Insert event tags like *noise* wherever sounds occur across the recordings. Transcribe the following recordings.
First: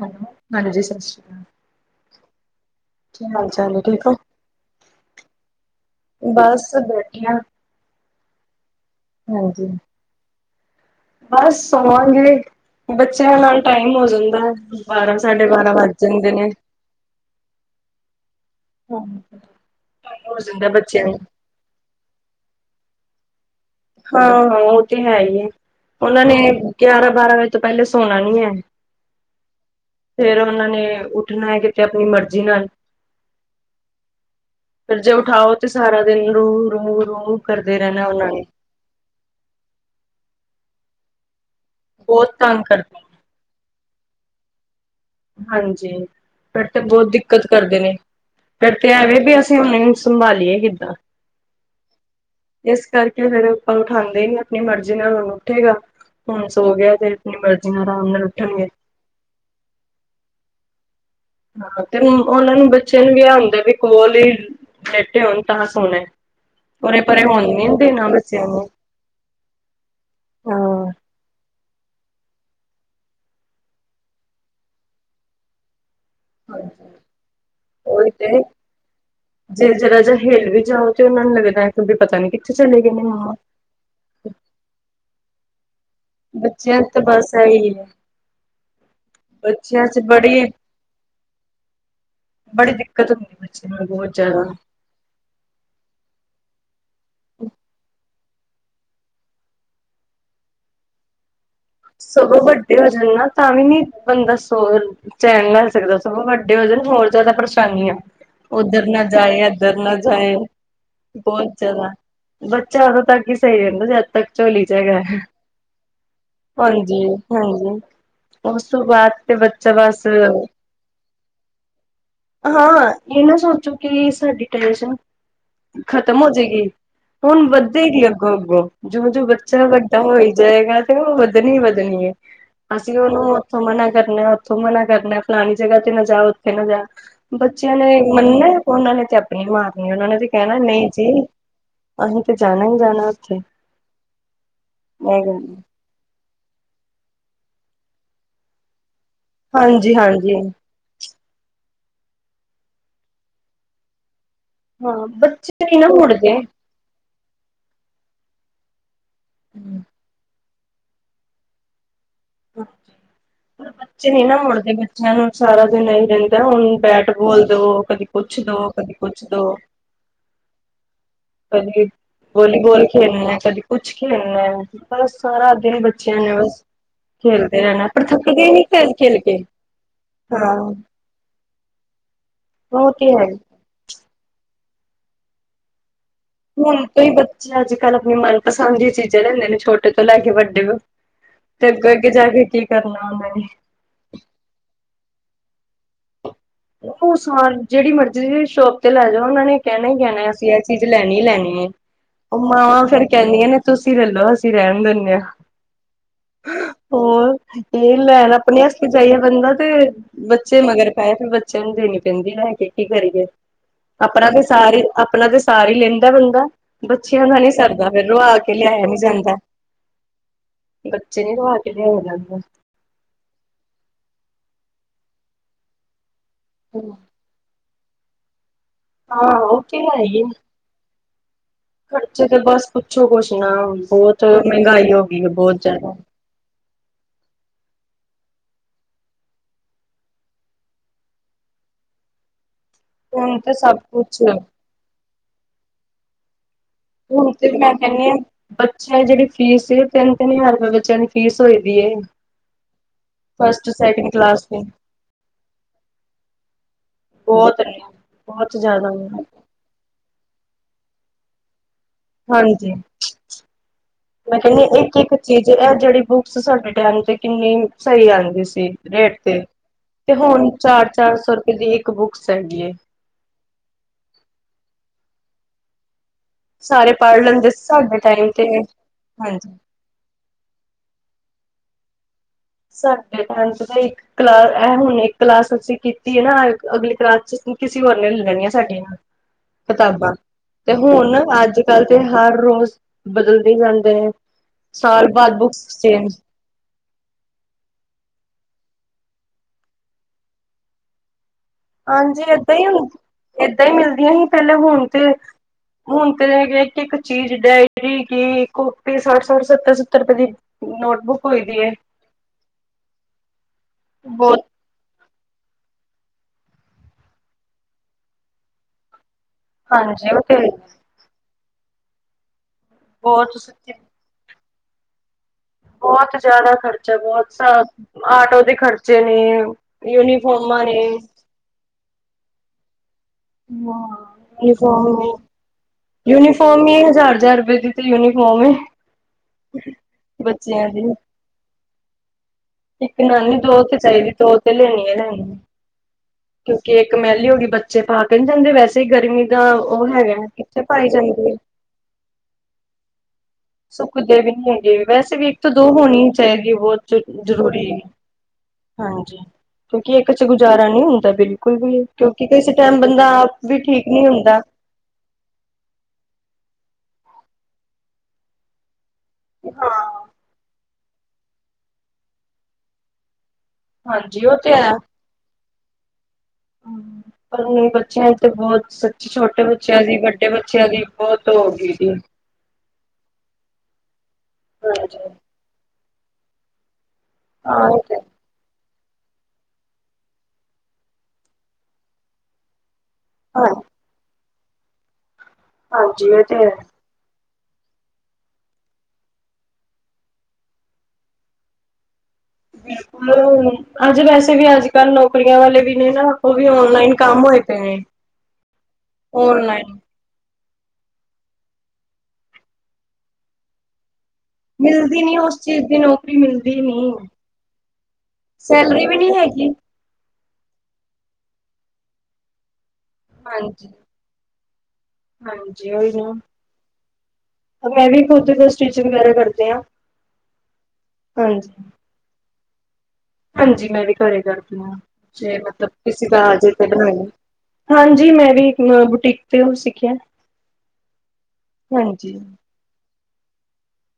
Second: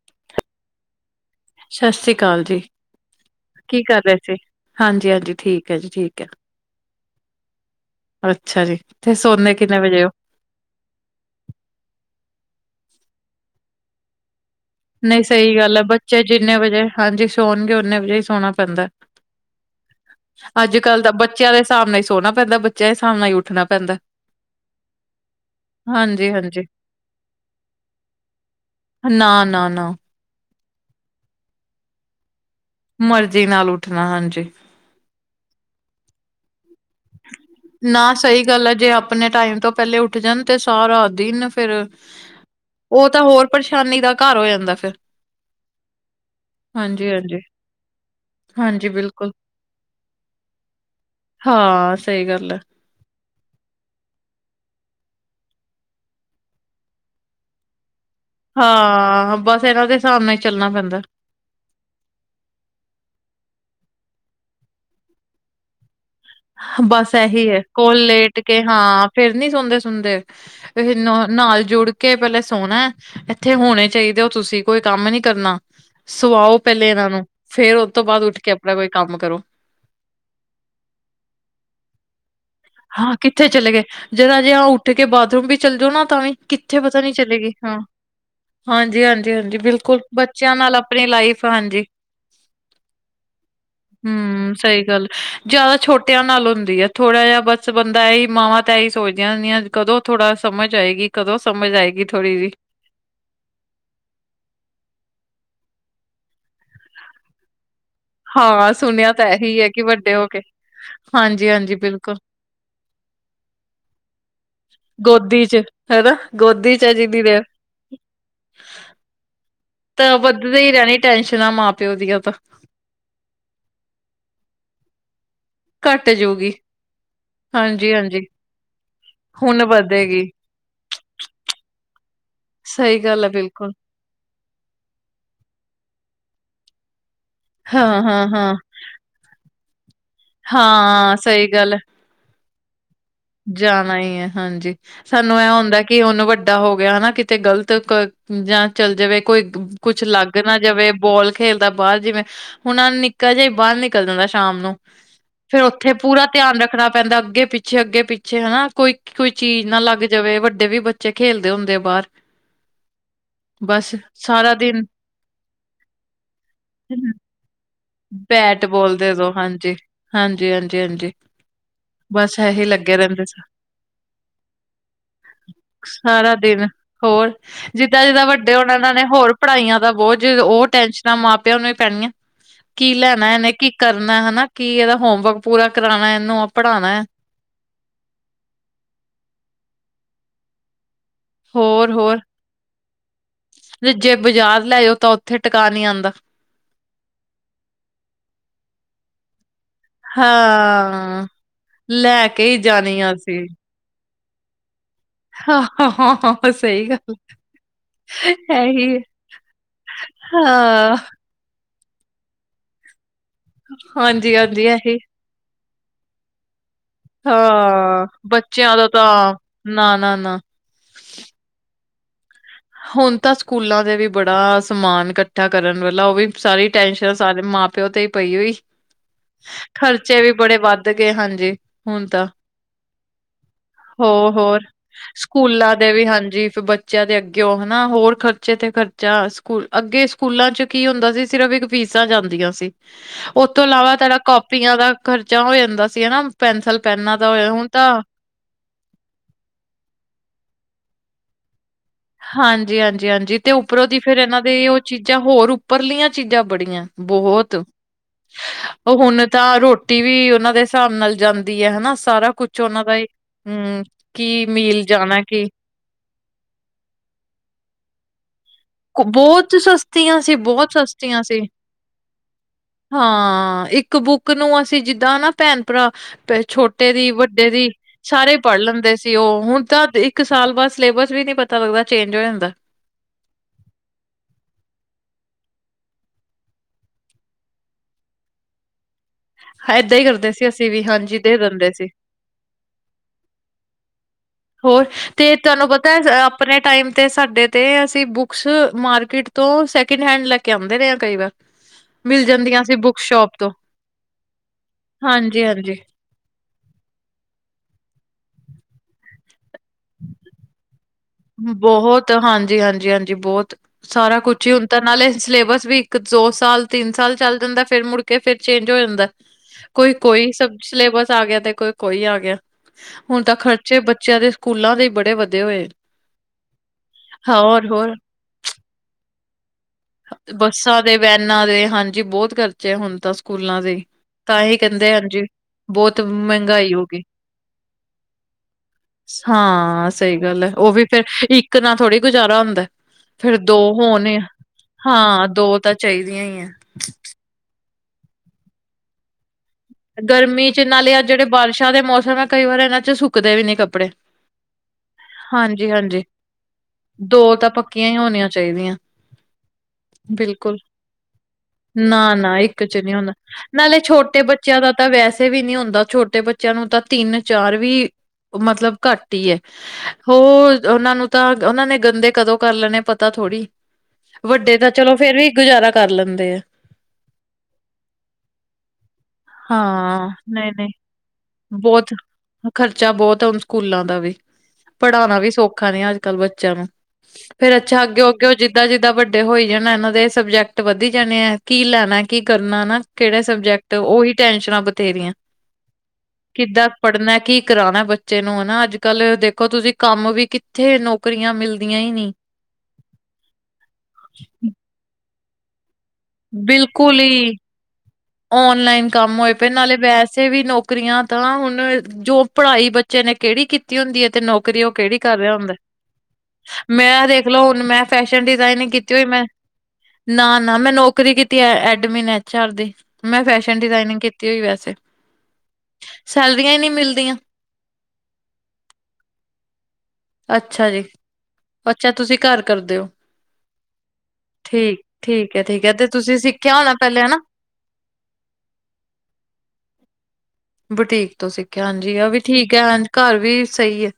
Hello madam ji ਸਤਿ ਸ਼੍ਰੀ ਅਕਾਲ। ਸਤਿ ਸ੍ਰੀ ਅਕਾਲ ਜੀ, ਚਾਲ ਹੈ ਕੀ ਕਰ ਠੀਕ ਹੋ? ਰਹੇ ਸੀ। ਹਾਂਜੀ ਹਾਂਜੀ ਠੀਕ ਐ ਜੀ ਠੀਕ ਐ। ਬੱਸ ਬੈਠੀਆਂ ਅੱਛਾ ਜੀ, ਤੇ ਸੌਣੇ ਕਿੰਨੇ ਵਜੇ ਓ? ਬਸ ਸੌਵਾਂਗੇ ਬੱਚਿਆਂ ਨਾਲ ਟਾਈਮ ਹੋ ਜਾਂਦਾ ਐ। ਨਈ ਸਹੀ ਗੱਲ ਐ, ਬੱਚੇ ਜਿੰਨੇ ਵਜੇ ਹਾਂਜੀ ਸੌਣਗੇ ਉਨੇ ਵਜੇ ਈ ਸੌਣਾ ਪੈਂਦਾ। ਹੋ ਜਾਂਦਾ ਅੱਜ ਕੱਲ੍ਹ ਤਾਂ ਨੂੰ ਬੱਚਿਆਂ ਦੇ ਸਾਬ ਨਾਲ ਈ ਸੋਹਣਾ ਪੈਂਦਾ ਬੱਚਿਆਂ ਦੇ ਸਾਬ ਨਾਲ ਈ ਉੱਠਣਾ ਪੈਦਾ। ਹਾਂ-ਹਾਂ ਉਹ ਤੇ ਹੈ ਈ ਆ ਉਹਨਾਂ ਨੇ ਹਾਂਜੀ-ਹਾਂਜੀ, ਗਿਆਰਾਂ ਬਾਰਾਂ ਵਜੇ ਤੋਂ ਪਹਿਲੇ ਸੋਣਾ ਨੀ ਐ ਨਾ, ਨਾ, ਨਾ। ਫੇਿਰ ਉਹਨਾਂ ਨੇ ਉੱਠਣਾ ਹੈ, ਕਿਤੇ ਆਪਣੀ ਮਰਜ਼ੀ ਨਾਲ ਮਰਜ਼ੀ ਨਾਲ ਉੱਠਣਾ ਹਾਂਜੀ ਫਿਰ ਜੇ ਉਠਾਓ ਤੇ ਸਾਰਾ ਦਿਨ ਰੂਹ ਰੂ ਰੂ, ਕਰਦੇ ਨਾ ਰਹਿਣਾ ਉਹਨਾਂ ਸਹੀ ਨੇ। ਗੱਲ ਆ, ਜੇ ਆਪਣੇ ਟਾਈਮ ਤੋਂ ਪਹਿਲੇ ਉੱਠ ਜਾਣ ਤੇ ਸਾਰਾ ਦਿਨ ਫਿਰ ਬਹੁਤ ਤੰਗ ਕਰਦੇ ਉਹ ਨੇ। ਤਾਂ ਹੋਰ ਪਰੇਸ਼ਾਨੀ ਦਾ ਘਰ ਹੋ ਜਾਂਦਾ ਫਿਰ, ਹਾਂਜੀ, ਫੇਰ ਤਾਂ ਬਹੁਤ ਹਾਂਜੀ-ਹਾਂਜੀ, ਦਿੱਕਤ ਕਰਦੇ ਨੇ- ਹਾਂਜੀ ਫਿਰ ਹਾਂਜੀ ਤੇ ਐਵੇਂ ਬਿਲਕੁਲ। ਵੀ ਅਸੀਂ ਹੁਣ ਸੰਭਾਲੀਏ ਕਿਦਾਂ, ਹਾਂ, ਸਹੀ ਗੱਲ ਹੈ। ਇਸ- ਕਰਕੇ ਫੇਰ ਆਪਾਂ ਉਠਾਉਂਦੇ ਹੀ ਨੀ, ਆਪਣੀ ਮਰਜ਼ੀ ਨਾਲ ਹੁੰਨ ਉੱਠੇਗਾ- ਹੁਣ ਸੋ ਗਿਆ ਤੇ, ਆਪਣੀ ਮਰਜ਼ੀ ਆਰਾਮ ਨਾਲ ਉੱਠਣਗੇ। ਹਾਂ, ਬਸ ਇਹਨਾਂ ਦੇ ਹਿਸਾਬ ਨਾਲ ਹੀ ਚੱਲਣਾ ਪੈਂਦਾ- ਹਾਂ, ਤੇ ਉਹਨਾਂ ਨੂੰ ਬੱਚੇ ਨੂੰ ਵੀ ਇਹ ਹੁੰਦਾ ਵੀ ਕੋਲ ਹੀ, ਲੇਟੇ ਹੋਣ ਤਾਂ ਸੋਣਾ ਉਰੇ ਬਸ ਪਰੇ ਹੋਣ ਇਹੀ ਹੈ, ਨੀ ਕੋਲ ਦੇਣਾ ਲੇਟ ਬੱਚਿਆਂ ਨੂੰ ਕੇ ਹਾਂ, ਫੇਿਰ ਨੀ ਸੌਦੇ ਸੁਦੇਂ- ਹਾਂ ਇਹ ਨਾਲ ਜੁੜ ਕੇ ਕੇ ਪਹਿਲਲੇ ਸੋਹਣਾ, ਇੱਥੇ ਹੋਣੇ ਚਾਹੀਦੇ ਹੋ ਤੁਸੀਂ ਕੋਈ ਕੰਮ ਨੀ ਕਰਨਾ ਸਵਾਓ ਪਹਿਲੇ ਇਹਨਾਂ ਨੂੰ, ਫੇਰ ਉਹ ਤੋਂ ਉਹੀ ਬਾਅਦ ਉੱਠ ਕੇ ਆਪਣਾ ਕੋਈ ਕੰਮ ਕਰੋ। ਤੇ ਜਰਾ ਜੇ ਹੇਲ ਵੀ ਜਾਓ ਤੇ ਉਹਨਾ ਨੂੰ ਲੱਗਦਾ, ਕੇ ਕਿੱਥੇ ਚਲੇ ਗਏ ਨੇ ਹਾਂ ਮਂਮਾ ਕਿੱਥੇ ਚਲੇ ਗਏ, ਜਦ ਅ ਜੇ ਹ ਉੱਠ ਕੇ ਬਾਥਰੂਮ ਵੀ ਚੱਲ ਜਾਓ ਨਾ ਤਾਂ ਵੀ ਕਿੱਥੇ ਬੱਚਿਆਂ ਚ ਪਤਾ ਤਾਂ ਨੀ ਬਸ ਚਲੇਗੀ, ਇਹੀ ਹਾਂ ਹੈ ਹਾਂਜੀ ਹਾਂਜੀ ਹਾਂਜੀ, ਬੱਚਿਆਂ ਚ ਬਿਲਕੁਲ ਬੜੀ ਬੱਚਿਆਂ ਨਾਲ ਆਪਣੀ ਲਾਈਫ ਹਾਂਜੀ ਬੜੀ ਦਿੱਕਤ ਹੁੰਦੀ, ਬੱਚੇ ਨਾਲ ਬਹੁਤ ਜ਼ਿਆਦਾ ਹੂੰ, ਸਹੀ ਗੱਲ ਜ਼ਿਆਦਾ ਛੋਟਿਆਂ ਨਾਲ ਹੁੰਦੀ ਹੈ, ਥੋੜ੍ਹਾ ਜਿਹਾ ਬਸ ਬੰਦਾ ਇਹੀ, ਮਾਵਾਂ ਤਾਂ ਇਹੀ ਸੋਚਦੀਆਂ ਹੁੰਦੀਆਂ ਕਦੋਂ ਥੋੜਾ ਸਮਝ ਆਏਗੀ। ਕਦੋਂ ਸਮਝ ਆਏਗੀ ਥੋੜ੍ਹੀ ਜਿਹੀ ਹੋਜ ਨਾ ਤਾਂ ਵੀ ਨੀ, ਬੰਦਾ ਸੋ ਚੈਨ ਲੇ ਨਹੀ ਸਕਦਾ, ਸਗੋਂ ਵੱਡੇ ਹੋ ਜਾਣ ਹੋਰ ਜ਼ਿਆਦਾ ਪਰੇਸ਼ਾਨੀ ਆ ਹਾਂ ਉੱਧਰ ਨਾ ਸੁਣਿਆ ਤਾਂ ਜਾਏ ਇਹੀ ਹੈ ਇੱਧਰ ਕਿ ਨਾ ਵੱਡੇ ਹੋ ਜਾਏ ਕੇ ਹਾਂਜੀ, ਬਹੁਤ ਹਾਂਜੀ ਜ਼ਿਆਦਾ ਬਿਲਕੁਲ। ਬੱਚਾ ਉਦੋਂ ਤੱਕ ਹੀ ਸਹੀ ਰਹਿੰਦਾ, ਜਦ ਤੱਕ ਝੋਲੀ ਚ ਹੈਗਾ। ਹੈਨਾ। ਹਾਂਜੀ, ਹਾਂਜੀ ਉਸ ਤੋਂ ਬਾਅਦ। ਤੇ ਬੱਚਾ ਬਸ, ਤਾਂ ਵੱਧਦੀ ਹੀ ਰਹਿਣੀ ਟੈਨਸ਼ਨਾਂ ਮਾਂ ਪਿਓ ਦੀਆਂ ਤਾਂ ਹਾਂ। ਇਹ ਨਾ ਸੋਚੋ ਕਿ ਸਾਡੀ ਟੈਸ਼ਨ, ਘੱਟ ਖਤਮ ਹੋ ਜੂਗੀ ਜਾਏਗੀ। ਹੁਣ ਵੱਧੇ ਹੀ ਹਾਂਜੀ-ਹਾਂਜੀ ਅੱਗੋਂ, ਅੱਗੋਂ ਜਿ ਜੋ ਹੁਣ ਬੱਚਾ ਵੱਡਾ ਵਧੇਗੀ ਹੋਏ। ਜਏਗਾ ਤੇ ਉਹ ਵੱਧਣੀ, ਵੱਧਣੀ ਹੈ ਸਹੀ ਅਸੀਂ ਗੱਲ ਉਹਨੂੰ ਐ ਉੱਥੋਂ ਬਿਲਕੁਲ ਮਨਾ ਕਰਨਾ ਉੱਥੋਂ ਮਨਾ ਕਰਨਾ ਫਲਾਣੀ ਜਗ੍ਹਾ ਤੇ ਨਾ ਜਾ ਉੱਥੇ ਨਾ ਜਾ। ਬੱਚਿਆਂ ਨੇ ਹਾਂ-ਹਾਂ-ਹਾਂ। ਮੰਨਣਾ ਹਾਂ, ਉਹਨਾਂ ਨੇ ਤੇ ਆਪਣੀਆਂ ਮਾਰਨੀ ਉਹਨਾਂ ਨੇ ਤੇ ਕਹਿਣਾ ਹਾਂ ਨਹੀਂ ਹਾਂ ਜੀ। ਸਹੀ ਗੱਲ ਐ ਅਸੀਂ ਤਾਂ ਜਾਣਾ ਹੀ ਜਾਣਾ। ਉੱਥੇ ਜਾਣਾ ਹੈ ਹਾਂਜੀ ਇਹ ਸਾਨੂੰ ਗੱਲ ਐ ਹੁੰਦਾ। ਕਿ ਉਹਨ ਵੱਡਾ ਹੋ ਗਿਆ ਹਨਾ, ਕਿਤੇ ਗ਼ਲਤ ਜਾਂ ਚੱਲ ਜਾਵੇ ਕੋਈ ਹਾਂਜੀ ਕੁੱਛ ਹਾਂਜੀ ਲੱਗ ਨਾ ਜਾਵੇ ਬੋਲ ਖੇਲਦਾ ਬਾਹਰ ਜਿਵੇਂ, ਹੁਣ ਨਿੱਕਾ ਜਿਹਾ ਬਾਹਰ ਨ ਨਿਕਲ ਜਾਂਦਾ ਸ਼ਾਮ ਨੂੰ, ਹਾਂ ਫੇਰ ਬੱਚੇ ਨੀ ਨਾ ਉੱਥੇ ਪੂਰਾ ਮੁੜਦੇ ਧਿਆਨ ਰੱਖ ਣਾ ਪੈਂਦਾ ਅੱਗੇ ਪਿੱਛੇ ਅੱਗੇ ਪਿੱਛੇ ਹਨਾ, ਕੋਈ ਕੋਈ ਚੀਜ਼ ਨਾ ਲੱਗ ਜਾਵੇ ਵੱਡੇ ਵੀ ਬੱਚੇ ਬੱਚੇ ਖੇਲਦੇ ਹੁੰਦੇ ਬਾਹਰ *unintelligible* ਬੱਚੇ ਨਹੀ ਨਾ ਸਾਰਾ ਮੁੜਦੇ, ਦਿਨ ਬੱਚਿਆਂ ਨੂੰ ਸਾਰਾ ਦਿਨ ਇ ਰਹਿੰਦੇ ਹੁਣ ਬੈਟ ਬਾਲ ਦੋ ਕਦੀ ਕੁਛ ਬੈਟ ਦੋ ਕਦੀ ਬੋਲ ਦੇ ਕੁਛ ਦੋ ਹਾਂਜੀ, ਹਾਂਜੀ ਹਾਂਜੀ ਹਾਂਜੀ ਹਾਂਜੀ- ਬਸ ਵੋਲੀ ਇਹੀ ਬੋਲ ਲੱਗੇ ਰਹਿੰਦੇ ਖੇਲਣਾ ਕਦੇ ਕੁਛ ਖੇਲਣਾ, ਸਾਰਾ ਦਿਨ ਬੱਚਿਆਂ ਨੇ ਸਾਰਾ ਬਸ *unintelligible* ਖੇਲਦੇ- ਰਹਿਣਾ ਪਰ ਜਿੱਦਾਂ- ਜਿੱਦਾਂ ਥੱਕਦੇ ਵੱਡੇ ਨੀ ਹੋਣਾ ਖੇਲ ਉਹਨਾਂ ਨੇ ਖੇਲ ਹੋਰ ਕੇ ਪੜ੍ਹਾਈਆਂ ਦਾ ਬੋਝ ਹਾਂ ਉਹ ਟੈਨਸ਼ਨਾਂ ਮਾਂ- ਪਿਓ ਨੂੰ ਹੀ ਪੈਣੀਆਂ ਉਹ ਕੀ ਤੇ ਹੈ ਲੈਣਾ, ਇਹਨੇ ਕੀ ਕਰਨਾ ਹਨਾ, ਕੀ ਇਹਦਾ ਹੋਮਵਰਕ ਪੂਰਾ ਕਰਾਉਣਾ ਇਹਨੂੰ ਹੁਣ ਪੜ੍ਹਾਣਾ ਹੈ ਤੋਂ ਹੀ ਬੱਚੇ ਅੱਜ ਕੱਲ੍ਹ ਆਪਣੀ ਮਨਪਸੰਦ ਦੀ ਚੀਜ਼ਾਂ ਲੈਂਦੇ ਨੇ, ਛੋਟੇ ਤੋਂ ਲੈ ਕੇ ਵੱਡੇ ਤੋਂ। ਤੇ ਹੋਰ ਅੱਗੇ- ਅੱਗੇ ਹੋਰ ਜਾ ਕੇ ਕੀ ਕਰਨਾ ਉਹਨਾਂ ਨੇ। ਜੇ ਬਾਜ਼ਾਰ ਲੈ ਜਾਓ ਤਾਂ ਉੱਥੇ ਟਿਕਕਾ ਨਹੀਂ ਆਉਂਦਾ। ਉਹ ਸਮਾਨ, ਜਿਹੜੀ ਮਰਜੀ ਸ਼ੋਪ ਤੇ ਲੈ ਜਾਓ ਉਹਨਾਂ ਨੇ ਕਹਿਣਾ ਹੀ ਕਹਿਣਾ ਅਸੀਂ ਇਹ ਚੀਜ਼ ਲੈਣੀ ਹੀ ਹਾਂ ਲੈਣੀ ਹੈ। ਲੈ ਉਹ ਕੇ ਹੀ ਮਾਵਾਂ ਜਾਣੀ ਫੇਰ ਆ ਅਸੀਂ ਕਹਿੰਦੀਆਂ ਨੇ ਤੁਸੀਂ ਲੈ ਲਓ ਅਸੀਂ ਰਹਿਣ ਦਿੰਦੇ ਹਾਂ। ਸਹੀ ਗੱਲ ਹੋਰ, ਇਹ ਲੈਣ ਆਪਣੇ ਵਾਸਤੇ ਇਹੀ ਹੈ ਜਾਈਏ ਬੰਦਾ ਤੇ ਬੱਚੇ ਮਗਰ ਹਾਂ ਪੈ, ਬੱਚਿਆਂ ਨੂੰ ਦੇਣੀ ਪੈਂਦੀ ਲੈ ਕੇ, ਕੀ ਕਰੀਏ। ਆਪਣਾ ਹਾਂਜੀ ਤੇ ਹਾਂਜੀ ਸਾਰੇ ਹੀ ਇਹੀ ਆਪਣਾ ਤੇ ਸਾਰ ਹੀ ਲੈਂਦਾ ਬੰਦਾ। ਬੱਚਿਆਂ ਦਾ ਨਹੀ ਸਰਦਾ, ਹਾਂ ਫਿਰ ਰੁਲਾ ਕੇ ਬੱਚਿਆਂ ਲਿਆਇਆ ਦਾ ਨਹੀਂ ਤਾਂ ਜਾਂਦਾ। ਨਾ ਨਾ ਨਾ ਬੱਚੇ ਨੀ ਰਵਾ ਕੇ ਲਿਆ ਜਾਂਦੇ। *unintelligible* ਹੁਣ ਤਾਂ ਸਕੂਲਾਂ ਦੇ ਵੀ ਬੜਾ ਸਮਾਨ ਇਕੱਠਾ ਕਰਨ ਵਾਲਾ ਉਹ ਵੀ ਸਾਰੀ ਟੈਸ਼ਨ ਸਾਰੇ ਮਾਂ ਪਿਓ ਤੇ ਹੀ ਪਈ ਹੋਈ, ਹਾਂ ਉਹ ਤੇ ਹੈ ਖਰਚੇ ਹੀ ਵੀ ਬੜੇ ਵੱਧ ਗਏ, ਹਾਂਜੀ। ਹੁਣ ਤਾਂ, ਖਰਚੇ ਤੇ ਬਸ ਪੁੱਛੋ ਕੁਛ ਨਾ ਬਹੁਤ ਹੋਰ, ਹੋਰ ਮਹਿੰਗਾਈ ਹੋ ਗਈ ਹੈ ਬਹੁਤ ਸਕੂਲਾਂ ਜ਼ਿਆਦਾ। ਦੇ ਵੀ ਹਾਂਜੀ ਬ ਬਚਿਆ ਅਗੇ ਕਿਉਂ, ਹਨਾ ਹੋਰ ਖਰਚੇ ਤੇ ਖਰਚਾ, ਸਕੂਲ ਅੱਗੇ ਸਕੂਲਾਂ 'ਚ ਕੀ ਹੁੰਦਾ ਸੀ ਸਿਰਫ ਇੱਕ ਫੀਸਾਂ ਜਾਂਦੀਆਂ ਸੀ। ਹੁਣ ਉਸ ਤੇ ਤੋਂ ਸਭ ਇਲਾਵਾ ਤੁਹਾਡਾ ਕੁਛ ਕਾਪੀਆਂ ਦਾ ਖਰਚਾ ਹੋ ਜਾਂਦਾ ਸੀ ਹਨਾ ਪੈਨਸਿਲ ਹੁਣ ਤੇ ਮੈਂ ਕਹਿੰਨੀ ਆ। ਬੱਚਿਆਂ ਦੀ ਜਿਹੜੀ ਫੀਸ ਏ, ਤਿੰਨ- ਤਿੰਨ ਹਜ਼ਾਰ ਰੁਪਏ ਬੱਚਿਆਂ ਦੀ ਫੀਸ ਹੋਏ ਦੀ ਹੈ। ਹਾਂਜੀ, ਹਾਂਜੀ, ਹਾਂਜੀ ਤੇ ਉੱਪਰੋਂ ਦੀ ਫੇਰ ਇਹਨਾਂ ਕਲਾਸ ਦੇ ਦੀ ਉਹ ਚੀਜ਼ਾਂ ਹੋਰ ਉੱਪਰਲੀਆਂ ਚੀਜ਼ਾਂ ਬੜੀਆਂ। ਬਹੁਤ, ਨੇ ਬਹੁਤ ਜ਼ਿਆਦਾ ਉਹ ਨੇ ਹੁਣ ਤਾਂ ਰੋਟੀ ਰੋਟੀ ਵੀ ਉਹਨਾਂ ਦੇ ਹਿਸਾਬ ਨਾਲ ਜਾਂਦੀ ਹੈ, ਹਨਾ। ਸਾਰਾ ਕੁਛ ਹਾਂਜੀ। ਉਹਨਾਂ ਦਾ ਹੀ, ਹਮ ਮੈਂ ਕੀ ਕਹਿੰਦੀ ਮੀਲ ਇੱਕ-ਇੱਕ ਜਾਣਾ ਕੀ ਚੀਜ਼ ਇਹ ਜਿਹੜੀ ਬੁੱਕ ਸਾਡੇ ਟਾਈਮ ਤੇ ਕਿੰਨੀ ਸਹੀ ਆਉਂਦੀ ਸੀ। ਕ- ਰੇਟ ਤੇ, ਬਹੁਤ ਤੇ ਸਸਤੀਆਂ ਸੀ ਹੁਣ ਬਹੁਤ ਚਾਰ -ਚਾਰ ਸਸਤੀਆਂ ਸੌ ਸੀ ਰੁਪਏ ਦੀ ਇੱਕ ਬੁੱਕਸ ਹੈਗੀ ਹੈ। ਹਾਂ ਇੱਕ ਬੁੱਕ ਨੂੰ ਅਸੀਂ ਜਿੱਦਾਂ ਨਾ ਭੈਣ- ਭਰਾ ਪ ਛੋਟੇ ਸਾਰੇ ਦੀ, ਪੜ੍ਹ ਵੱਡੇ ਲੈਂਦੇ ਸੀ ਦੀ ਸਾਡੇ ਟਾਈਮ ਸਾਰੇ ਤੇ ਪੜ੍ਹ ਲੈਂਦੇ ਸੀ ਹਾਂਜੀ। ਉਹ। ਹੁਣ ਤਾਂ ਇੱਕ ਸਾਲ ਬਾਅਦ ਸਿਲੇਬਸ ਵੀ ਨਹੀਂ ਪਤਾ ਲੱਗਦਾ, ਚੇਂਜ ਹੋ ਜਾਂਦਾ। ਸਾਡੇ ਟਾਇਮ 'ਚ ਤੇ। ਕਲਾਸ ਇਹ ਹੁਣ ਇੱਕ ਕਲਾਸ ਅਸੀਂ ਕੀਤੀ ਹੈ ਨਾ, ਅਗਲੀ ਕਲਾਸ ਚ ਕਿਸੇ ਹੋਰ ਨੇ ਲੈ ਲੈਣੀ ਆ ਸਾਡੀਆਂ। ਹ ਏਦਾਂ ਹੀ ਕਿਤਾਬਾਂ ਕਰਦੇ ਸੀ, ਅਸੀਂ ਤੇ ਵੀ ਹੁਣ ਹਾਂਜੀ ਦੇ ਅੱਜ ਦਿੰਦੇ ਕੱਲ ਸੀ। ਤੇ ਹਰ ਰੋਜ਼ ਬਦਲਦੇ ਜਾਂਦੇ ਨੇ ਹੋਰ, ਸਾਲ ਤੇ ਬਾਅਦ ਤੁਹਾਨੂੰ ਬੁੱਕਸ ਪਤਾ ਚੇਂਜ ਆਪਣੇ ਟਾਈਮ ਤੇ ਸਾਡੇ ਤੇ ਅਸੀਂ ਬੁੱਕਸ, ਮਾਰਕੀਟ ਤੋਂ ਸੈਕਿੰਡ ਹੈਂਡ ਲੈ ਕੇ ਆਉਂਦੇ ਰਹੇ ਕਈ ਵਾਰ। ਹਾਂਜੀ, ਮਿਲ ਏਦਾਂ ਜਾਂਦੀਆਂ ਹੀ, ਸੀ ਬੁੱਕ ਸ਼ੋਪ ਤੋਂ ਏਦਾਂ ਹੀ ਮਿਲਦੀਆਂ ਸੀ ਪਹਿਲੇ ਹੁਣ ਤੇ। ਹਾਂਜੀ-ਹਾਂਜੀ ਹੁਣ ਤੇ ਹੈਗੇ ਇੱਕ -ਇੱਕ। ਚੀਜ਼ ਡਾਇਰੀ ਕੀ ਕਾਪੀ ਸੱਠ -ਸੱਠ, ਸੱਤਰ- ਸੱਤਰ ਰੁਪਏ ਦੀ ਨੋਟਬੁੱਕ ਹੋਈ ਦੀ ਹੈ ਬਹੁਤ ਹਾਂਜੀ, ਹਾਂਜੀ, ਹਾਂਜੀ ਬਹੁਤ, ਸਾਰਾ ਕੁਛ ਬਹੁਤ ਹੀ ਹੁੰ ਤਾਂ ਨਾਲੇ ਸਿਲੇਬਸ ਵੀ ਇੱਕ- ਦੋ ਸਾਲ, ਤਿੰਨ ਸਾਲ ਚੱਲ ਜਾਂਦਾ ਫਿਰ ਮੁੜਕੇ ਫਿਰ ਚੇਂਜ ਹੋ ਜਾਂਦਾ। ਕੋਈ- ਹਾਂਜੀ ਉਹ ਕੋਈ ਤੇ ਸ ਸਿਲੇਬਸ ਆ ਗਿਆ, ਤੇ ਕੋਈ- ਕੋਈ ਆ ਗਿਆ ਹੁਣ ਤਾਂ ਬਹੁਤ ਸੱਚੀ ਖਰਚੇ ਬੱਚਿਆਂ ਦੇ ਸਕੂਲਾਂ ਦੇ ਹੀ ਬੜੇ ਵੱਧੇ ਹੋਏ। ਬਹੁਤ ਜਿਆਦਾ ਖਰਚ ਖਰਚੇ ਬਹੁਤ ਸਾਰੇ ਹੋਰ-ਹੋਰ ਆਟੋ ਦੇ ਖਰਚੇ ਨੇ, ਯੂਨੀਫੋਮਾਂ ਨੇ ਨਾਲੇ ਹਾਂਜੀ ਬਹੁਤ ਖਰਚੇ ਹੁਣ ਤਾਂ ਸਕੂਲਾਂ ਦੇ ਤਾਂ ਹੀ, ਇਹ ਯੂਨੀਫਾਰਮ ਕਹਿੰਦੇ ਨੇ ਹਾਂਜੀ। ਬਹੁਤ ਯੂਨੀਫਾਰਮ ਮਹਿੰਗਾਈ ਹੀ ਹੋ ਗਈ ਹਜ਼ਾਰ, ਹਜ਼ਾਰ ਰੁਪਏ ਦੀ ਤੇ ਯੂਨੀਫਾਰਮ ਏ। ਹਾਂ ਸਹੀ ਗੱਲ ਹੈ, ਬੱਚਿਆਂ ਉਹ ਦੀ ਵੀ ਫਿਰ ਇੱਕ ਨਾਲ ਥੋੜੀ ਗੁਜ਼ਾਰਾ ਹੁੰਦਾ। ਇੱਕ ਨਾਲ ਨਹੀ, ਫਿਰ ਦੋ ਤੇ ਚਾਹੀਦੀ, ਹੋਣ ਦੋ ਤੇ ਲੈਣੀ ਹਾਂ ਲੈਣੀਉ। ਦੋ ਤਾਂ ਚਾਹੀਦੀਆਂ ਹੀ ਆ। ਕੇ ਇਕ ਮੈਲੀ ਹੋ ਗਈ ਬੱਚੇ ਪਾ ਕੇ ਨਹੀ ਜਾਂਦੇ ਵੈਸੇ ਹੀ ਗਰਮੀ ਉਹ ਹੈਗਾ ਗਰਮੀ ਚ ਕਿੱਥੇ ਪਾਈ ਨਾਲੇ ਆ ਜਿਹੜੇ ਜਾਂਦੀ ਹੈ ਬਾਰਿਸ਼ਾਂ ਦੇ ਮੌਸਮ ਹੈ ਕਈ ਵਾਰ ਇਹਨਾਂ ਚ ਸੁੱਕਦੇ ਵੀ ਨ ਕੱ ਸ ਕੁਦੇ ਵੀ ਨਹੀਂ ਹੁੰਗੇ ਵੈਸੇ ਵੀ ਇੱਕ ਤਾਂ ਦੋ ਹੋਣੀ ਹਾਂਜੀ ਹੀ ਚਾਹੀਦੀ ਬਹੁਤ ਦੋ ਤਾਂ ਜ਼ਰੂਰੀ। ਪੱਕੀਆਂ ਹੀ ਹੋਣੀਆਂ ਚਾਹੀਦੀਆਂ ਹਾਂਜੀ ਕਿਉਂਕਿ ਇੱਕ ਚ ਬਿਲਕੁਲ। ਗੁਜ਼ਾਰਾ ਨਹੀਂ ਹੁੰਦਾ ਬਿਲਕੁਲ ਵੀ ਨਾ ਕਿਉਂਕਿ ਨਾ ਕਿਸੇ ਇੱਕ ਚ ਟਾਈਮ ਨਹੀਂ ਬੰਦਾ। ਹੁੰਦਾ ਆਪ ਵੀ ਨਾਲੇ ਠੀਕ ਨਹੀਂ ਛੋਟੇ ਬੱਚੇ। ਹੁੰਦਾ ਬੱਚਿਆਂ ਦਾ ਤਾਂ ਵੈਸੇ ਵੀ ਨਹੀਂ ਹੁੰਦਾ ਛੋਟੇ ਬੱਚਿਆਂ ਨੂੰ ਤਾਂ ਤਿੰਨ ਚਾਰ ਵੀ ਮਤਲਬ ਘੱਟ। ਟੀ ਹੈ ਹਾਂ। ਹੋਰ ਉਹਨਾਂ ਨੂੰ ਤਾਂ ਉਹਨਾਂ ਨੇ ਗੰਦੇ ਕਦੋਂ ਕਰ ਲੈਣੇ ਪਤਾ ਥੋੜ੍ਹੀ। ਹਾਂਜੀ ਉਹ ਤੇ ਵੱਡੇ ਤਾਂ ਚਲੋ ਫੇਰ ਵੀ ਗੁਜ਼ਾਰਾ ਕਰ ਲੈਂਦੇ ਆ। ਹ ਬੱਚਿਆਂ ਤੇ ਬਹੁਤ ਸਕ। ਛੋਟੇ ਬੱਚਿਆਂ ਹਾਂ ਦੀ'ਵੱਡੇ ਬੱਚਿਆਂ ਦੀ ਬਹੁਤ ਹੋ ਗਈ ਸੀ। ਖ਼ਰਚਾ ਬਹੁਤ ਹੁਣ ਸਕੂਲਾਂ ਦਾ ਵੀ' ਹਾਂਜੀ ਪੜ੍ਹਾਉਣਾ ਵੀ ਸੌਖਾ ਨੀ ਅੱਜ। ਕੱਲ ਬੱਚਿਆਂ ਨੂੰ ਫੇਰ ਹਾਂ ਅੱਛਾ ਤੇ ਅੱਗੇ। ਉਹ ਜਿੱਦਾਂ ਜਿੱਦਾਂ ਵੱਡੇ ਹੋਈ ਜਾਣੇ ਇਹਨਾਂ ਦੇ ਸਬਜੈਕਟ ਵੱਧੀ ਜਾਣੇ ਹੈ ਕੀ ਲੈਣਾ ਕੀ ਕਰਨਾ ਹਨਾ। ਕਿਹੜੇ ਹਾਂ ਸਬਜੈਕਟ ਉਓਹੀ ਟੈਨਸ਼ਨਾਂ ਬਥੇਰੀਆਂ। ਹਾਂਜੀ ਇਹ ਤੇ ਹੈ। ਕਿੱਦਾਂ ਪੜ੍ਹਨਾ ਕੀ ਕਰਾਉਣਾ ਬੱਚੇ ਨੂੰ ਹਨਾ ਅੱਜ ਕੱਲ ਦੇਖੋ ਤੁਸੀਂ ਕੰਮ ਵੀ ਕਿੱਥੇ ਨੌਕਰੀਆਂ ਮਿਲਦੀਆਂ ਹੀ ਨੀ। ਬਕੁ ਅੱਜ ਵੈਸੇ ਵੀ ਅੱਜ ਕੱਲ ਨੌਕਰੀਆਂ ਵਾਲੇ ਵੀ ਨੇ ਨਾ। ਉਹ ਵੀ ਔਨਲਾਈਨ ਬਿਲਕੁਲ ਕੰਮ ਹੀ' ਹੋਏ ਪਏ ਨੇ। ਔਨਲਾਈਨ ਕੰਮ ਹੋਏ ਪਏ ਨਾਲੇ ਔਨਲਾਈਨ ਵੈਸੇ ਵੀ ਨੌਕਰੀ। ਨੌਕਰੀਆਂ ਤਾਂ ਹੁਣ ਜੋ ਪੜ੍ਹਾਈ ਬੱਚੇ ਨੇ ਕਿਹੜੀ ਕੀਤੀ ਹੁੰਦੀ ਹੈ ਅਤੇ ਨੌਕਰੀ। ਨਰੀ ਉਹ ਕਿਹੜੀ ਮਿਲਦੀ ਨੀ ਕਰ ਰਿਹਾ ਉਸ ਹੁੰਦਾ ਚੀਜ਼ ਦੀ ਨੌਕਰੀ ਮਿਲਦੀ ਨੀ। ਮੈਂ ਦੇਖਲ ਹੁਣ ਮੈਂ ਫੈਸ਼ਨ ਡਿਜ਼ਾਇਨਿੰਗ ਸੈਲਰੀ ਕੀਤੀ ਵੀ ਹੋਈ ਨੀ ਮੈਂ। ਹੈਗੀ ਨਾ ਨਾ ਮੈਂ ਨੌਕਰੀ ਕੀਤੀ ਐ ਐਡਮੀਨ ਐਚ ਆਰ ਦੀ। ਮੈਂ ਫੈਸ਼ਨ ਹਾਂਜੀ। ਡਿਜ਼ਾਇਨਿੰਗ ਕੀਤੀ ਹੋਈ ਵੈਸੇ ਹਾਂਜੀ ਉਹੀ ਨਾ ਸੈਲਰੀਆਂ ਹੀ ਨਹੀਂ ਮਿਲਦੀਆਂ। ਮੈਂ ਵੀ ਖੁਦ ਦਾ ਸਟੀਚਿੰਗ ਵਗੈਰਾ ਕਰਦੀ ਹਾਂ। ਅੱਛਾ ਜੀ' ਅੱਛਾ ਤੁਸੀਂ ਘਰ ਕਰਦੇ ਹੋ। ਹਾਂਜੀ ਮੈਂ ਵੀ ਘਰੇ ਕਰਦੀ ਹਾਂ। ਠੀਕ ਜੇ ਐ ਠੀਕ ਐ ਤੇ ਮਤਲਬੇ ਤੁਸੀਂ ਦਾ ਆਜ ਸਿੱਖਿਆ ਹੋਣਾ ਪਹਿਲੇ ਹਨਾ, ਹਾਂਜੀ ਮੈਂ ਵੀ ਬੁਟੀਕ ਤੇ ਉਹ ਸਿੱਖਿਆ। ਬੁਟੀਕ ਤੋਂ ਸਿੱਖਿਆ ਹਾਂਜੀ ਆ ਵੀ ਠੀਕ ਹੈ ਹਾਂ ਘਰ ਵੀ ਸਹੀ ਹੈ।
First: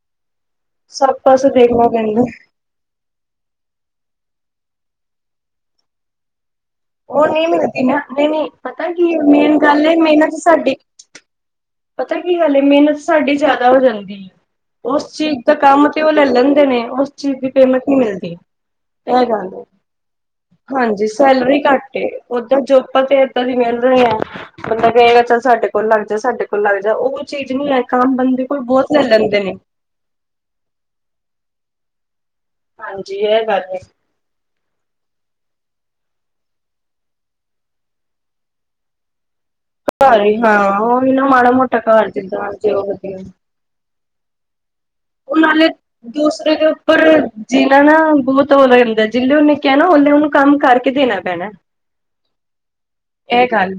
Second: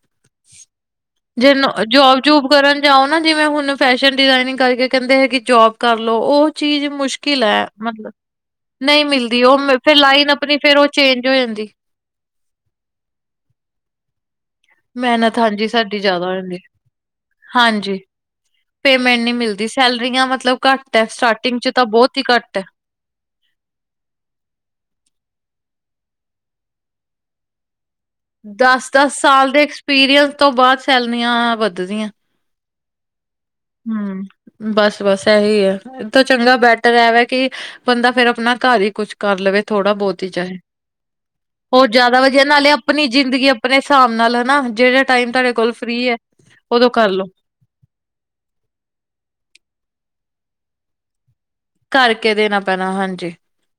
ਸਭ ਪਾਸੇ ਜੇ ਦੇਖਣਾ ਜੋਬ ਪੈਂਦਾ। ਜੋੂਬ। ਕਰਨ ਜਾਓ ਨਾ ਜਿਵੇਂ ਹੁਣ ਫੈਸ਼ਨ ਡਿਜ਼ਾਇਨਿੰਗ ਕਰਕੇ ਕਹਿੰਦੇ ਹੈਗੀ ਜੋਬ ਕਰ ਲਓ ਉਹ। ਚੀਜ਼ ਉਹ ਮੁਸ਼ਕਿਲ ਨਹੀਂ ਹੈ' ਮਿਲਦੀ ਨਾ ਮਤਲਬ ਨਹੀਂ ਨਹੀਂ ਪਤਾ ਨਹੀਂ ਕੀ ਮਿਲਦੀ ਉਹ ਮੇਨ ਗੱਲ ਹੈ ਫੇਿਰ ਲਾਈਨ ਮਿਹਨਤ ਆਪਣੀ ਸਾਡੀ ਫੇਿਰ ਉਹ। ਚੇਂਜ ਹੋ ਜਾਂਦੀ। ਪਤਾ ਕੀ ਗੱਲ ਏ ਮਿਹਨਤ ਸਾਡੀ ਜ਼ਿਆਦਾ ਹੋ ਜਾਂਦੀ ਹੈ। ਉਸ ਮਿਹਨਤ ਚੀਜ਼ ਦਾ ਹਾਂਜੀ ਕੰਮ ਸਾਡੀ ਤੇ ਉਹ ਲੈ ਜ਼ਿਆਦਾ ਹੋ ਜਾਂਦੀ, ਲੈਂਦੇ ਨੇ ਉਸ ਚੀਜ਼ ਦੀ ਪੇਮਤ ਨ ਹਾਂਜੀ। ਮਿਲਦੀ। ਪੇਮੈਂਟ ਇਹ ਨੀ ਗੱਲੇ ਮਿਲਦੀ ਸੈਲਰੀਆਂ ਮਤਲਬ ਘੱਟ ਹੈ ਹਾਂਜੀ ਸਟਾਰਟਿੰਗ ਸੈਲਰੀ ਚ ਤਾਂ ਘੱਟ ਬਹੁਤ ਹੀ ਘੱਟ ਓਦਾਂ ਹੈ। ਜੋ। ਆਪਾਂ ਤੇ ਇਏਦਾਂ ਦੀ ਮਿਲਿੰਦੇ ਆ ਮ ਬੰਦਾ ਕਹੇਗਾ ਚੱਲ ਸਾਡੇ ਕੋਲ ਲੱਗ ਜਾਏ ਸਾਡੇ ਕੋਲ ਲੱਗ ਜਾ ਉਹ ਚੀਜ਼ ਨੀ ਹੈ। ਕੰਮ ਬੰਦੇ ਕੋਲ ਬਹੁਤ ਲੈ ਦਸ-ਦਸ ਲੈਂਦੇ ਸਾਲ ਨੇ। ਦੇ ਐਕਸਪੀਰੀਅੰਸ ਤੋਂ ਬਾਅਦ ਸੈਲਰੀੀਆਂ ਵੱਧਦੀਆਂ। ਹਾਂਜੀ ਇਹ ਗੱਲ ਹੈ। ਹਮ ਬਸ-ਬਸ ਇਹੀ ਹੈ ਇਹਏ ਤਾਂ ਚੰਗਾ ਬੈਟਰ ਹੈ। ਵ ਕਿ ਬੰਦਾ ਫੇਿਰ ਆਪਣਾ ਘਰ ਹੀ ਕੁਛ। ਕਰ ਲਵੇ ਥੋੜਾ ਘਰ ਬਹੁਤ ਹੀ ਹਾਂ ਉਹੀ ਨਾ ਮਾੜਾ ਮੋਟਾ ਚਾਹੇ'ਹੋਰ ਘਰ ਜ਼ਿਆਦਾ ਵਜਾ ਜਿੱਦਾਂ ਨਾਲੇ ਜੇ ਉਹ ਆਪਣੀ ਵਧੀਆ ਜ਼ਿੰਦਗੀ। ਆਪਣੇ ਹਿਸਾਬ ਨਾਲ ਹਨਾ ਜਿਹੜੇ। ਟਾਈਮ ਉਹ ਤੁਹਾਡੇ ਨਾਲੇ ਕੋਲ ਫ੍ਰਰੀ ਹੈ। ਦੂਸਰੇ ਦੇ ਉਦੋਂ ਉੱਪਰ। ਕਰਲੋ ਜਿਹਨਾ ਨਾ ਬਹੁਤ ਔਦਾ ਹੁੰਦਾ ਜਿੇ ਉਹਨੇ ਕਿਹਾ ਨਾ ਉਸਨੇ ਉਹਨੂੰ ਕੰਮ ਕਰਕੇ ਦੇਣਾ ਪੈਣਾ। ਕਰਕੇ ਦੇਣਾ ਪੈਣਾ ਹਾਂਜੀ। ਇਹ ਗੱਲ।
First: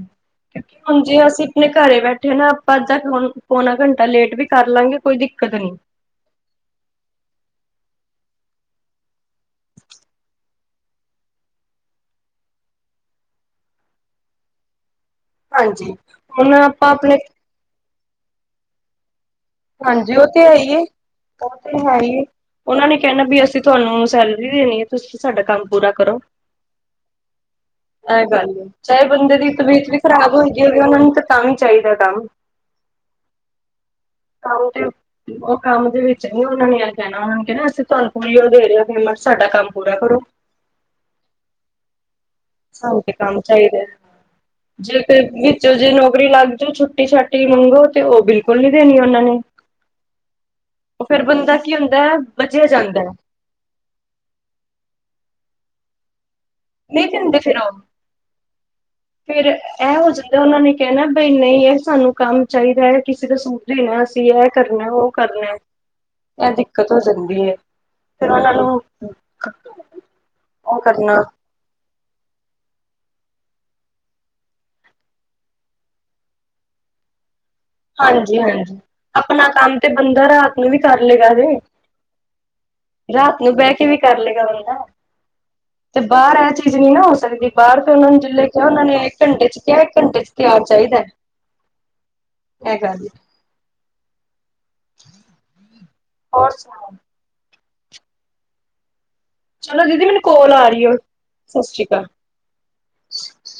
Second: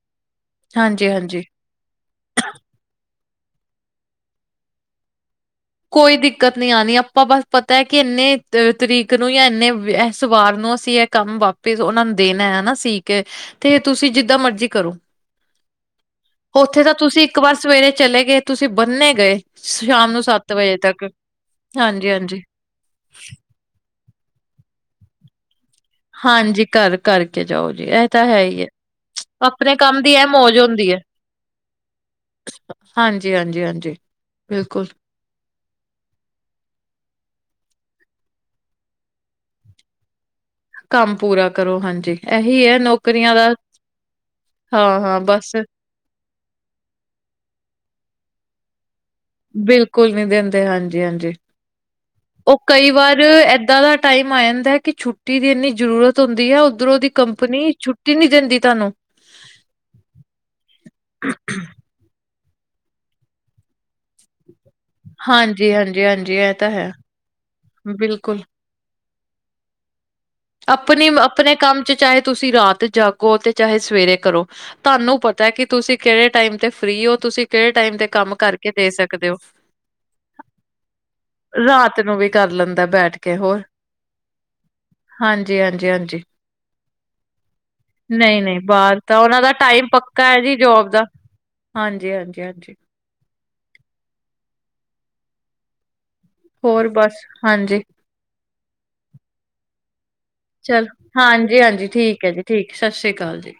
ਕਿਉਂਕਿ ਹੁਣ ਜੇ ਅਸੀਂ ਆਪਣੇ ਘਰੇ ਬੈਠੇ ਨਾ ਆਪਾਂ ਪੌਣਾ ਘੰਟਾ ਲੇਟ ਵੀ ਕਰ ਲਾਂਗੇ ਕੋਈ ਦਿੱਕਤ ਨੀ। ਕੋਈ ਦਿੱਕਤ ਨਹੀਂੀ ਆਉਣੀ ਆਪਾਂ ਬਸ ਪਤਾ ਹੈ ਕਿ ਇੰਨੇ ਤਰੀਕ ਨੂੰ ਜਾਂ ਇੰਨੇ ਇਸ ਵਾਰ ਨੂੰ ਅਸੀਂ। ਕੰਮ ਵਾਪਿਸ ਉਹਨਾ ਨੂੰ ਦੇਣਾ ਹਨਾ ਸੀ ਕੇ ਤੇ ਤੁਸੀਂ ਜਿੱਦਾਂ ਮਰਜ਼ੀ ਕਰੋ। ਹਾਂਜੀ ਹੁਣ ਉੱਥੇ ਆਪਾਂ ਤਾਂ ਆਪਣੇ। ਤੁਸੀਂ ਇੱਕ ਵਾਰ ਸਵੇਰੇ ਚਲੇ ਗਏ ਤੁਸੀਂ ਬੰਨੇ ਗਏ ਸ਼ਾਮ ਨੂੰ ਸੱਤ। ਇਹੀ ਵਜੇ ਹੈ ਤੱਕ ਉਹ ਤੇ ਹੈ ਹਾਂਜੀ ਈ ਹਾਂਜੀ ਉਹਨਾਂ ਨੇ ਕਹਿਣਾ ਵੀ ਅਸੀਂ ਤੁਹਾਨੂੰ ਸੈਲਰੀ ਦੇਣੀ ਹੈ। ਤੁਸੀਂ ਸਾਡਾ ਕੰਮ ਪੂਰਾ ਕਰੋ ਹਾਂਜੀ ਘਰ ਕਰਕੇ ਜਾਓ ਜੀ ਇਹ ਤਾਂ ਗੱਲ ਹੀ ਹੈ' ਚਾਹੇ ਬੰਦੇ ਦੀ। ਆਪਣੇ ਤਬੀਅਤ ਵੀ ਕੰਮ ਦੀ ਇਹ ਖ਼ਰਾਬ ਹੋਏਗੀ ਉਹਨਾਂ ਨੂੰ ਤੇ ਤਾ ਵੀ ਹੀ ਚਾਹੀਦਾ ਕੰਮ। ਹਾਂਜੀ-ਹਾਂਜੀ-ਹਾਂਜੀ। ਕੰਮ ਚ। ਉਹ ਕੰਮ ਦੇ ਵਿੱਚ ਨਹੀ ਉਹਨਾਂ ਨੇ ਆ ਕਹਿਣਾ ਉਹਨਾਂ ਨੂੰ ਕਹਿਣਾ ਅਸੀਂ ਤੁਹਾਨੂੰ ਪੂਰੀ ਉਹ ਦੇ ਹੈ ਪੇਮੈਂਟ ਸਾਡਾ ਕੰਮ ਪੂਰਾ ਕਰੋ। ਕੰਮ ਪੂਰਾ ਕਰੋ ਹਾਂਜੀ। ਇਹੀ ਹੈ ਸਾਨੂੰ ਤੇ ਨੌਕਰੀਆਂ ਕੰਮ ਦਾ ਚਾਹੀਦਾ ਹਾਂ ਜੇ ਹਾਂ ਫਿਰ ਬਸ ਵਿੱਚੋਂ ਜੇ ਨੌਕਰੀ ਲੱਗ ਜਾਓ ਛੁ। ਛੁੱਟੀ ਛਾਟੀ ਮੰਗੋ ਤੇ ਉਹ ਬਿਲਕੁਲ ਨੀ ਦੇਣੀ ਉਹਨਾਂ ਨੇ। ਬਿਲਕੁਲ ਨਹੀਂ ਦਿੰਦੇ 'ਹਾਂਜੀ ਉਹ ਫੇਰ ਹਾਂਜੀ ਬੰਦਾ ਕੀ ਹੁੰਦਾ ਹੈ ਉਹ ਬਚਿਆ ਕਈ ਜਾਂਦਾ ਹੈ ਵਾਰ ਏਦਾਂ ਦਾ। ਟਾਈਮ ਆ ਜਾਂਦਾ ਕਿ ਛੁੱਟੀ ਦੀ ਇੰਨੀ ਜ਼ਰੂਰਤ ਹੁੰਦੀ ਹੈ'ਉੱਧਰੋਂ ਨਹੀਂ ਦੀ ਦਿੰਦੇ ਕੰਪਨੀ ਉਹ ਛੁੱਟੀ ਨਹੀਂ ਦਿੰਦੀ। ਦੀ ਤੁਹਾਨੂੰ। ਫਿਰ ਇਹ ਹੋ ਜਾਂਦਾ ਉਹਨਾਂ ਨੇ ਕਹਿਣਾ ਬਈ ਨਹੀਂ ਇਹ ਸਾਨੂੰ ਕੰਮ। ਚਾਹੀਦਾ ਹੈ ਕਿਸੇ ਦਾ। ਬਈ ਅਸੀਂ ਇਹ ਕਰਨਾ ਉਹ ਕਰਨਾ ਹਾਂਜੀ ਹਾਂਜੀ ਹਾਂਜੀ ਇਹ ਤਾਂ ਹੈ ਦਿੱਕਤ ਹੋ ਜਾਂਦੀ ਹੈ। ਫਿਰ ਬਿਲਕੁਲ' ਉਹਨਾਂ ਨੂੰ ਉਹ ਆਪਣੀ ਕਰਨਾ ਆਪਣੇ ਕੰਮ ਚ ਚਾਹੇ। ਤੁਸੀਂ ਰਾਤ ਜਾਗੋ ਤੇ ਚਾਹੇ ਸਵੇਰੇ ਕਰੋ। ਤੁਹਾਨੂੰ ਪਤਾ ਕਿ ਤੁਸੀਂ ਕਿਹੜੇ ਟਾਈਮ ਤੇ ਫ੍ਰੀ ਹੋ ਤੁਸੀਂ। ਕਿਹੜੇ ਟਾਈਮ ਦੇ ਕੰਮ ਹਾਂਜੀ ਕਰਕੇ ਹਾਂਜੀ ਦੇ ਸਕਦੇ ਹੋ' ਆਪਣਾ ਕੰਮ ਤੇ ਬੰਦਾ ਰਾਤ ਨੂੰ ਵੀ ਕਰ ਲਏਗਾ ਜੇ ਰਾਤ ਨੂੰ ਵੀ। ਕਰ ਲੈਂਦਾ ਬੈਠ ਕੇ ਰਾਤ ਨੂੰ ਹੋਰ। ਬਹਿ ਕੇ ਵੀ ਕਰ ਲਏਗਾ ਬੰਦਾ ਤੇ ਹਾਂਜੀ-ਹਾਂਜੀ-ਹਾਂਜੀ' ਬਾਹਰ ਇਹ ਚੀਜ਼ ਨਹੀਂ ਨਾ ਹੋ ਸਕਦੀ ਬਾਹਰ ਤੇ ਉਹਨਾਂ ਨੂੰ ਜਿਲੇ ਨਹੀਂ-ਨਹੀਂ ਕਿਹਾ ਉਹਨਾਂ ਬਾਹਰ ਨੇ ਇੱਕ ਤਾਂ ਉਹਨਾ ਘੰਟੇ ਦਾ ਚ ਕਿਹਾ ਟਾਈਮ। ਇੱਕ ਘੰਟੇ ਪੱਕਾ ਚ ਹੈ ਜੀ ਤਿਆਰ ਜੋਬ ਦਾ ਚਾਹੀਦਾ ਹਾਂਜੀ-ਹਾਂਜੀ। ਇਹ ਗੱਲ। ਹੋਰ ਬਸ ਹਾਂਜੀ। ਚਲੋ ਦੀਦੀ ਮੈਨੂੰ। ਕੋਲ ਆ ਚਲ, ਰਹੀ ਹੈ ਹਾਂਜੀ ਸਤਿ ਸ੍ਰੀ ਹਾਂਜੀ, ਅਕਾਲ ਠੀਕ ਹੈ ਜੀ, ਠੀਕ, ਸਤਿ ਸ਼੍ਰੀ ਅਕਾਲ ਜੀ।